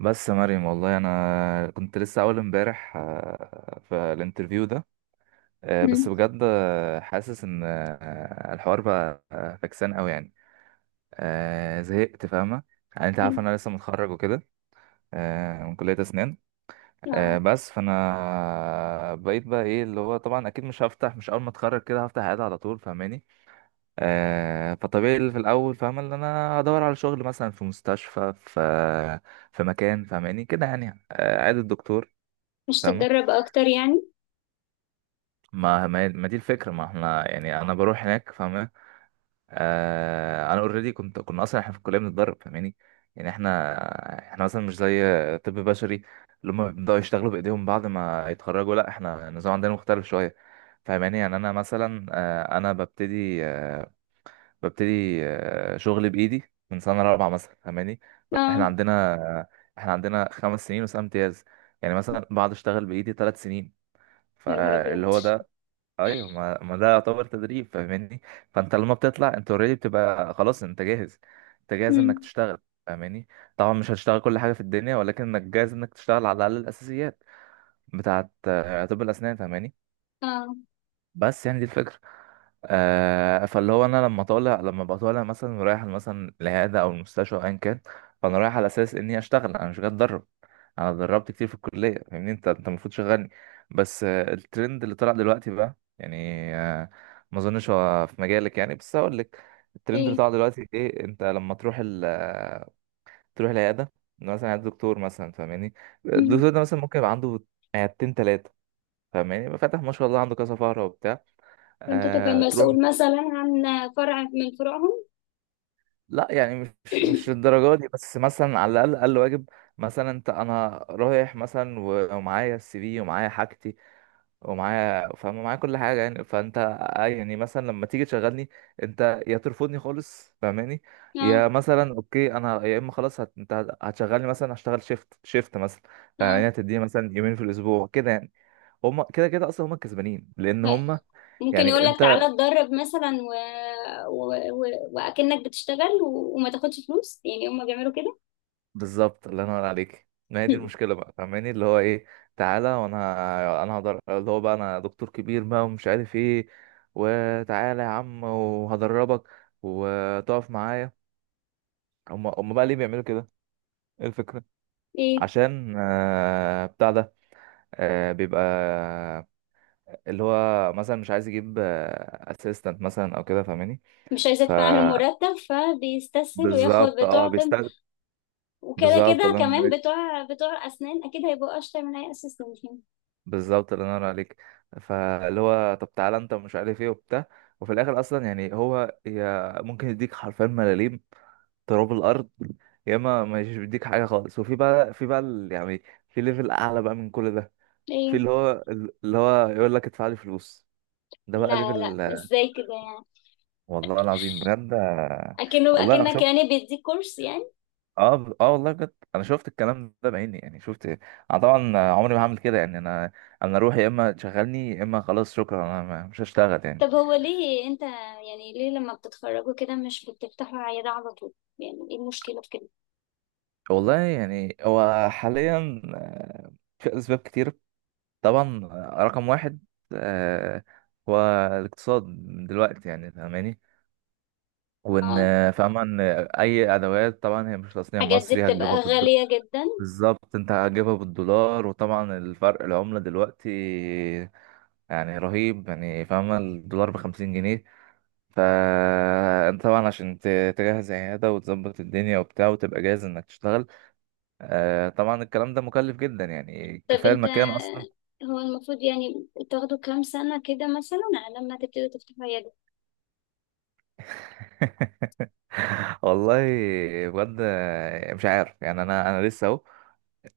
بس يا مريم، والله انا كنت لسه اول امبارح في الانترفيو ده. بس مم. بجد، حاسس ان الحوار بقى فكسان قوي يعني. زهقت، فاهمه؟ يعني انت عارف انا لسه متخرج وكده. من كليه اسنان. اه بس فانا، بقيت بقى، ايه اللي هو طبعا اكيد مش هفتح، مش اول ما اتخرج كده هفتح عياده على طول، فاهماني؟ فطبيعي اللي في الاول، فاهمه ان انا هدور على شغل مثلا في مستشفى، في مكان فاهماني كده يعني، عياده الدكتور. مش فاهمة؟ تتدرب اكتر يعني؟ ما دي الفكرة، ما احنا يعني انا بروح هناك. فاهمة؟ انا اوريدي كنا اصلا احنا في الكلية بنتدرب، فاهماني؟ يعني احنا، احنا مثلا مش زي طب بشري، اللي هم بيبدأوا يشتغلوا بايديهم بعد ما يتخرجوا. لا، احنا النظام عندنا مختلف شوية، فاهماني. يعني انا مثلا، انا ببتدي، شغلي بايدي من سنة رابعة مثلا، فاهماني؟ احنا اه، عندنا، احنا عندنا 5 سنين وسنة امتياز. يعني مثلا بعد اشتغل بايدي 3 سنين. يا نهار فاللي ابيض. هو ده، ايوه ما ده يعتبر تدريب، فاهماني؟ فانت لما بتطلع، انت اوريدي بتبقى خلاص انت جاهز، انت جاهز انك مم. تشتغل، فاهماني؟ طبعا مش هتشتغل كل حاجه في الدنيا، ولكن انك جاهز انك تشتغل على الاقل الاساسيات بتاعه، طب الاسنان، فاهماني؟ اه. بس يعني دي الفكرة. فاللي هو، انا لما بطالع مثلا رايح مثلا العياده او المستشفى او ايا كان، فانا رايح على اساس اني اشتغل، انا مش جاي اتدرب. انا اتدربت كتير في الكليه، فاهمني انت المفروض شغلني. بس الترند اللي طلع دلوقتي بقى يعني، آه ما اظنش هو في مجالك، يعني بس هقول لك. الترند اللي ايه. طلع دلوقتي ايه؟ انت لما تروح ال آه، تروح العياده، مثلا عند دكتور مثلا، فاهماني؟ الدكتور مم. ده مثلا ممكن يبقى عنده عيادتين، ثلاثه. فاهماني؟ يبقى فاتح ما شاء الله عنده كذا فقره وبتاع، فانت تبقى تروح. مسؤول مثلا عن فرع من فروعهم؟ لا يعني مش الدرجة دي، بس مثلا على الأقل، أقل واجب. مثلا أنت، أنا رايح مثلا ومعايا السي في، ومعايا حاجتي، ومعايا، فاهم معايا كل حاجة يعني. فأنت، يعني مثلا لما تيجي تشغلني، أنت يا ترفضني خالص، فاهماني؟ يا اه، مثلا أوكي، أنا يا إما خلاص، أنت هتشغلني مثلا، هشتغل شيفت شيفت مثلا، اه. فاهماني. هتديني مثلا يومين في الأسبوع كده يعني. هما كده كده أصلا هما الكسبانين، لأن هاي. هما ممكن يعني... يقول لك تعالى اتدرب مثلا و... و... واكنك بتشتغل وما تاخدش فلوس، يعني هم بيعملوا كده. بالظبط، الله ينور عليك. ما هي دي المشكله بقى، فاهماني؟ اللي هو ايه، تعالى، وانا انا هقدر، اللي هو بقى انا دكتور كبير بقى ومش عارف ايه، وتعالى يا عم وهدربك، وتقف معايا. هم بقى ليه بيعملوا كده؟ ايه الفكره؟ ايه. عشان بتاع ده، بيبقى اللي هو مثلا مش عايز يجيب اسيستنت مثلا او كده، فاهماني؟ مش عايزه ف ادفع له مرتب فبيستسهل وياخد بالظبط، اه بتوع طب، بيستخدم. وكده بالظبط كده الله ينور كمان عليك. بتوع اسنان اكيد هيبقوا اشطر من اي اسيستنت يعني. بالظبط الله ينور عليك. فاللي هو، طب تعالى انت مش عارف ايه وبتاع، وفي الاخر اصلا يعني هو، يا ممكن يديك حرفيا ملاليم، تراب الارض. يا اما ما يديك حاجه خالص. وفي بقى يعني في ليفل اعلى بقى من كل ده، في ايه. اللي هو، يقول لك ادفع لي فلوس. ده بقى لا، ليفل. ازاي كده يعني؟ والله العظيم بجد. اكنه، والله انا اكنك شفت، يعني بيديك كورس يعني. اه، اه، والله بجد انا شفت الكلام ده بعيني، يعني شفت. انا طبعا عمري ما هعمل كده يعني. انا اروح، يا اما تشغلني يا اما خلاص شكرا، انا مش هشتغل يعني. طب هو ليه انت، يعني ليه لما بتتخرجوا كده مش بتفتحوا عيادة على طول؟ يعني ايه المشكلة في كده؟ والله يعني هو حاليا، في أسباب كتير. طبعا، رقم واحد، آه، هو الاقتصاد من دلوقتي، يعني فاهماني. وإن، اه، فاهمة إن أي أدوات طبعا هي مش تصنيع الحاجات دي مصري، هتجيبها بتبقى غالية جدا. بالظبط، أنت هتجيبها بالدولار، وطبعا الفرق العملة دلوقتي يعني رهيب، يعني فاهمة الدولار بـ50 جنيه. فأنت طبعا عشان تجهز عيادة وتظبط الدنيا وبتاع، وتبقى جاهز إنك تشتغل، طبعا الكلام ده مكلف جدا يعني، طب كفاية انت، المكان أصلا. هو المفروض يعني تاخدوا كام سنة كده مثلا على لما تبتدوا تفتحوا عيادة؟ والله، بجد مش عارف يعني. أنا لسه أهو،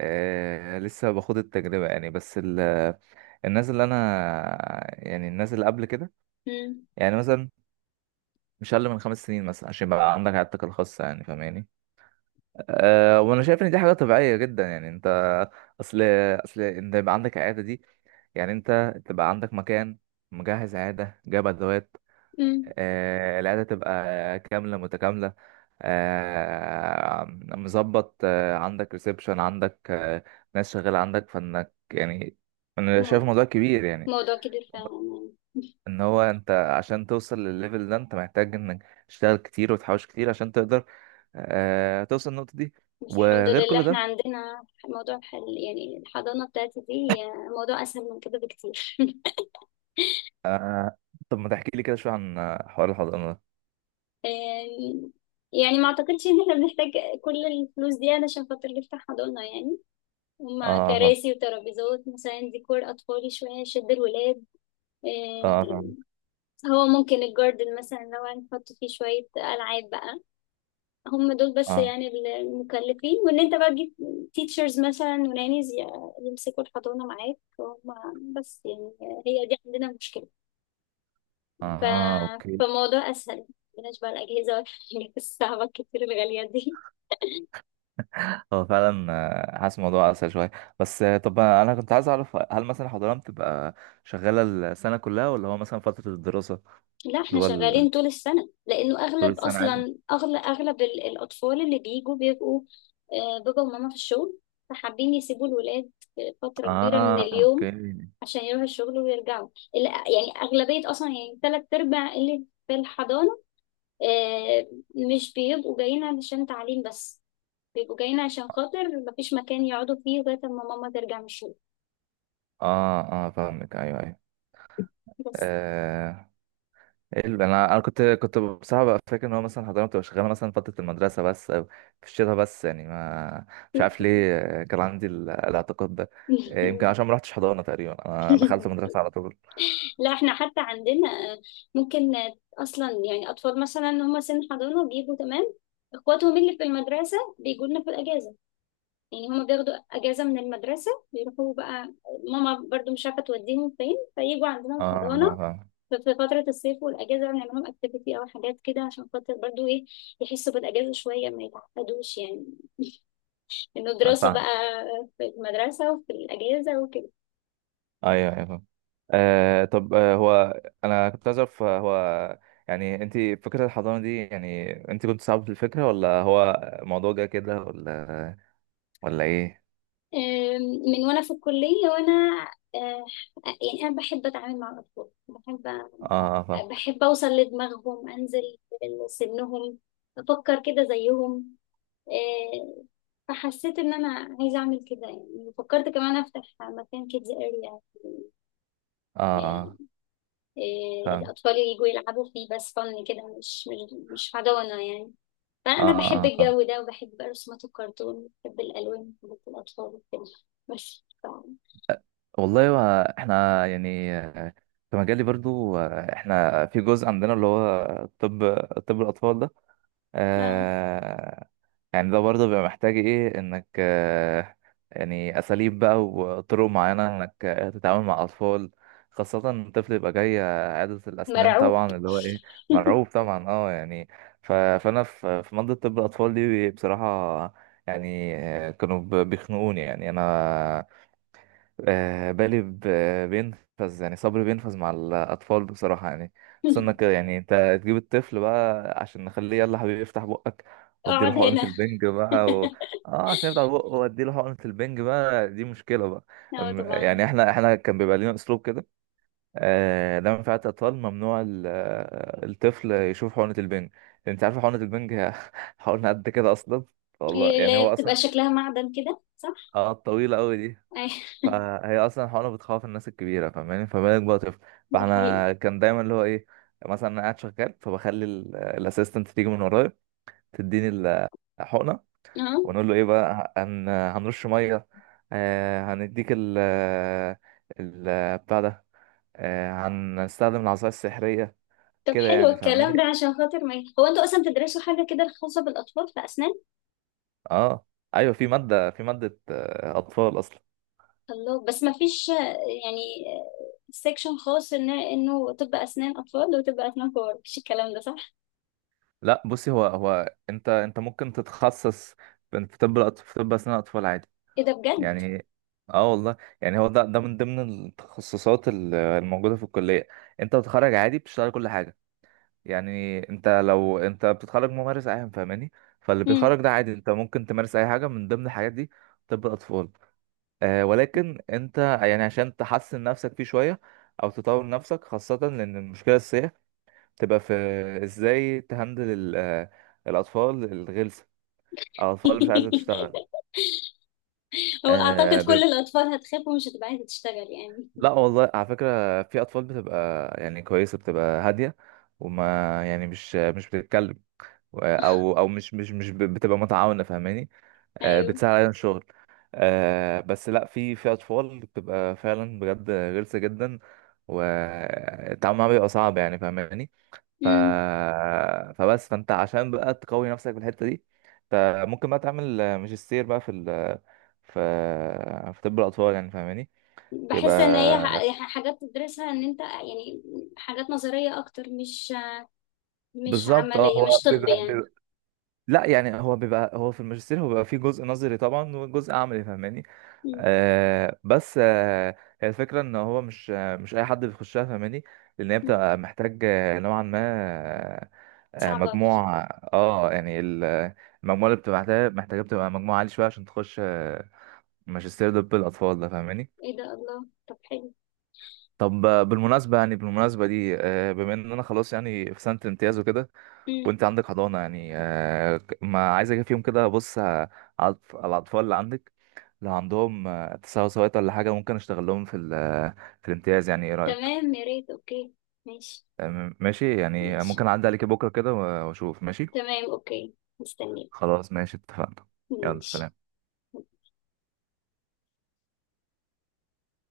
لسه باخد التجربة يعني، بس الناس اللي أنا، يعني الناس اللي قبل كده، امم. يعني مثلا مش أقل من 5 سنين مثلا، عشان يبقى عندك عيادتك الخاصة، يعني فاهماني. أه، وأنا شايف إن دي حاجة طبيعية جدا يعني. أنت أصل، أنت يبقى عندك عيادة دي، يعني أنت تبقى عندك مكان، مجهز عيادة، جايب أدوات، امم. العيادة تبقى كاملة متكاملة، مظبط، عندك ريسبشن، عندك ناس شغالة عندك، فانك يعني. انا شايف مو- موضوع كبير يعني، موضوع كبير فعلا يعني. ان هو انت عشان توصل للليفل ده، انت محتاج انك تشتغل كتير وتحوش كتير، عشان تقدر توصل للنقطة دي. بس الحمد وغير لله كل احنا ده، عندنا موضوع حل، يعني الحضانة بتاعتي دي موضوع اسهل من كده بكتير. طب ما تحكي لي كده شوية عن حوار الحضانة ده؟ آم، يعني ما اعتقدش ان احنا بنحتاج كل الفلوس دي علشان خاطر نفتح حضانة يعني. هما اه، فاهم. كراسي وترابيزات مثلا، ديكور اطفالي شوية يشد الولاد. اه، فاهم. آم، هو ممكن الجاردن مثلا لو هنحط فيه شوية ألعاب بقى، هم دول بس اه، يعني المكلفين. وان انت بقى تجيب تيتشرز مثلا ونانيز يمسكوا الحضانة معاك، هم بس يعني هي دي عندنا مشكلة. اه، ف... اوكي. فموضوع أسهل، مبقناش بقى الأجهزة والحاجات الصعبة الكتير الغالية دي. هو فعلا، حاسس الموضوع اسهل شويه. بس، طب انا كنت عايز اعرف، هل مثلا حضانه بتبقى شغاله السنه كلها، ولا هو مثلا فتره الدراسه؟ لا، اللي احنا هو ال- شغالين طول السنة، لأنه طول أغلب السنه عادي. أصلا، أغلب الأطفال اللي بيجوا بيبقوا بابا وماما في الشغل، فحابين يسيبوا الولاد فترة كبيرة من اه، اليوم اوكي. عشان يروحوا الشغل ويرجعوا. يعني أغلبية أصلا، يعني تلات أرباع اللي في الحضانة، آه، مش بيبقوا جايين علشان تعليم بس، بيبقوا جايين عشان خاطر مفيش مكان يقعدوا فيه لغاية ما ماما ترجع من الشغل اه، اه، فاهمك. ايوه، ايوه، بس. آه إيه انا كنت بصراحه بقى فاكر ان هو مثلا حضانه بتبقى شغاله مثلا فتره المدرسه بس، او في الشتاء بس يعني. ما مش عارف ليه، كان عندي الاعتقاد ده، يمكن عشان ما رحتش حضانه تقريبا، انا دخلت مدرسه على طول. لا، احنا حتى عندنا ممكن، اصلا يعني اطفال مثلا هم سن حضانه بيجوا تمام، اخواتهم اللي في المدرسه بيجوا لنا في الاجازه. يعني هم بياخدوا اجازه من المدرسه بيروحوا بقى، ماما برضو مش عارفه توديهم فين فيجوا عندنا اه، في الحضانه. آه، في فتره الصيف والاجازه بنعمل لهم اكتيفيتي او حاجات كده عشان خاطر برضو ايه، يحسوا بالاجازه شويه ما يتعقدوش يعني انه دراسه بقى فاهم. في المدرسه وفي الاجازه وكده. ايوه، ايوه، فاهم. طب، هو انا كنت عايز اعرف، هو يعني انت، فكره الحضانه دي، يعني انت كنت صعب في الفكره، ولا هو الموضوع جه كده، ولا ولا ايه؟ آم، من وانا في الكلية وانا، آه، يعني انا بحب اتعامل مع الاطفال، بحب اه، فاهمك. بحب اوصل لدماغهم، انزل لسنهم افكر كده زيهم. آه، فحسيت ان انا عايزة اعمل كده، يعني فكرت كمان افتح مكان كيدز اريا اه، اه، فاهم. الاطفال يجوا يلعبوا فيه بس، فن كده مش حضانة يعني. اه، فانا اه، بحب فاهم. الجو ده، وبحب رسومات الكرتون، بحب الالوان، بحب الاطفال وكده. بس والله، هو احنا يعني، في مجالي برضو، احنا في جزء عندنا اللي هو طب، الاطفال ده، آه. آه يعني ده برضه بيبقى محتاج ايه، انك يعني اساليب بقى وطرق معينة انك تتعامل مع اطفال، خاصة الطفل يبقى جاي عيادة الأسنان، مرعوب. طبعا اللي هو إيه؟ مرعوب طبعا، اه يعني. فأنا في منطقة طب الأطفال دي بصراحة، يعني كانوا بيخنقوني يعني أنا، بالي بينفذ، يعني صبري بينفذ مع الأطفال بصراحة يعني. خصوصا إنك يعني، أنت تجيب الطفل بقى عشان نخليه، يلا حبيبي افتح بقك، وأديله اقعد حقنة هنا. البنج بقى اه، عشان يفتح بقه وأديله حقنة البنج بقى، دي مشكلة بقى. أم- اه طبعا. يعني احنا كان بيبقى لنا أسلوب كده، لما في عيادة أطفال، ممنوع الطفل يشوف حقنة البنج. أنت عارف حقنة البنج؟ هي حقنة قد كده أصلا. والله إيه، يعني لا هو أصلا، بتبقى شكلها معدن كده صح؟ اه، طويلة أوي. اي. فهي اصلا حقنة بتخوف الناس الكبيره، فاهماني؟ فما بالك بقى طفل. ده حقيقي. فاحنا كان دايما اللي هو ايه، مثلا انا قاعد شغال، فبخلي الاسيستنت تيجي من ورايا، تديني الحقنه، اه ونقول له ايه بقى، هنرش ميه، هنديك ال بتاع ده، هنستخدم العصايه السحريه طب، كده حلو يعني، الكلام ده، فاهماني؟ عشان خاطر ما هو انتوا اصلا بتدرسوا حاجه كده خاصه بالاطفال في اسنان؟ اه، ايوه في ماده، اطفال اصلا. الله. بس ما فيش يعني سيكشن خاص ان انه طب اسنان اطفال وطب اسنان كبار؟ مفيش الكلام ده صح؟ لا بصي، هو انت ممكن تتخصص في طب اسنان اطفال عادي ايه ده، بجد؟ يعني. اه والله يعني هو، ده من ضمن التخصصات الموجودة في الكلية. انت بتتخرج عادي، بتشتغل كل حاجة. يعني انت، لو انت بتتخرج ممارس عام، فاهماني. فاللي مم. بيتخرج ده عادي، انت ممكن تمارس اي حاجة من ضمن الحاجات دي، طب الاطفال. ولكن انت يعني عشان تحسن نفسك فيه شوية، او تطور نفسك، خاصة لان المشكلة الأساسية تبقى في ازاي تهندل الاطفال الغلسة، او الاطفال اللي مش عايزة تشتغل. هو آه، اعتقد كل الاطفال هتخاف ومش هتبقى عايزه تشتغل يعني. لا والله، على فكرة في أطفال بتبقى يعني كويسة، بتبقى هادية، وما يعني مش بتتكلم، أو مش بتبقى متعاونة، فاهماني. ايوه. بتساعد علينا الشغل. بس لا، في أطفال بتبقى فعلا بجد غلسة جدا، والتعامل معاها بيبقى صعب، يعني فاهماني. ف... مم. فبس فأنت عشان بقى تقوي نفسك في الحتة دي، أنت ممكن بقى تعمل ماجستير بقى في في في طب الأطفال، يعني فاهماني. يبقى بحس ان هي حاجات تدرسها ان انت يعني حاجات نظرية اكتر، مش مش بالظبط، اه عملية، هو مش طب بيبقى, يعني. بيبقى لا يعني، هو في الماجستير هو بيبقى فيه جزء نظري طبعا وجزء عملي، فاهماني. مم. بس، هي الفكرة ان هو مش اي حد بيخشها، فاهماني؟ لان هي مم. بتبقى محتاج، نوعا ما، صعبة. مجموع. اه يعني المجموعة اللي بتبقى محتاجة بتبقى مجموعة عالي شوية، عشان تخش ماجستير طب الأطفال ده، فاهماني. ايه ده الله، طب حلو. طب، بالمناسبة يعني، بالمناسبة دي، بما ان انا خلاص يعني في سنة امتياز وكده، مم. وانت عندك حضانة، يعني ما عايز اجي فيهم كده، بص على الاطفال اللي عندك، لو عندهم تساوي سويت ولا حاجة، ممكن اشتغل لهم في في الامتياز، يعني ايه رأيك؟ تمام، يا ريت، اوكي. ماشي. ماشي يعني، ماشي. ممكن اعدي عليك بكرة كده واشوف. ماشي. تمام اوكي. مستنيه. خلاص ماشي، اتفقنا. يلا ماشي. سلام.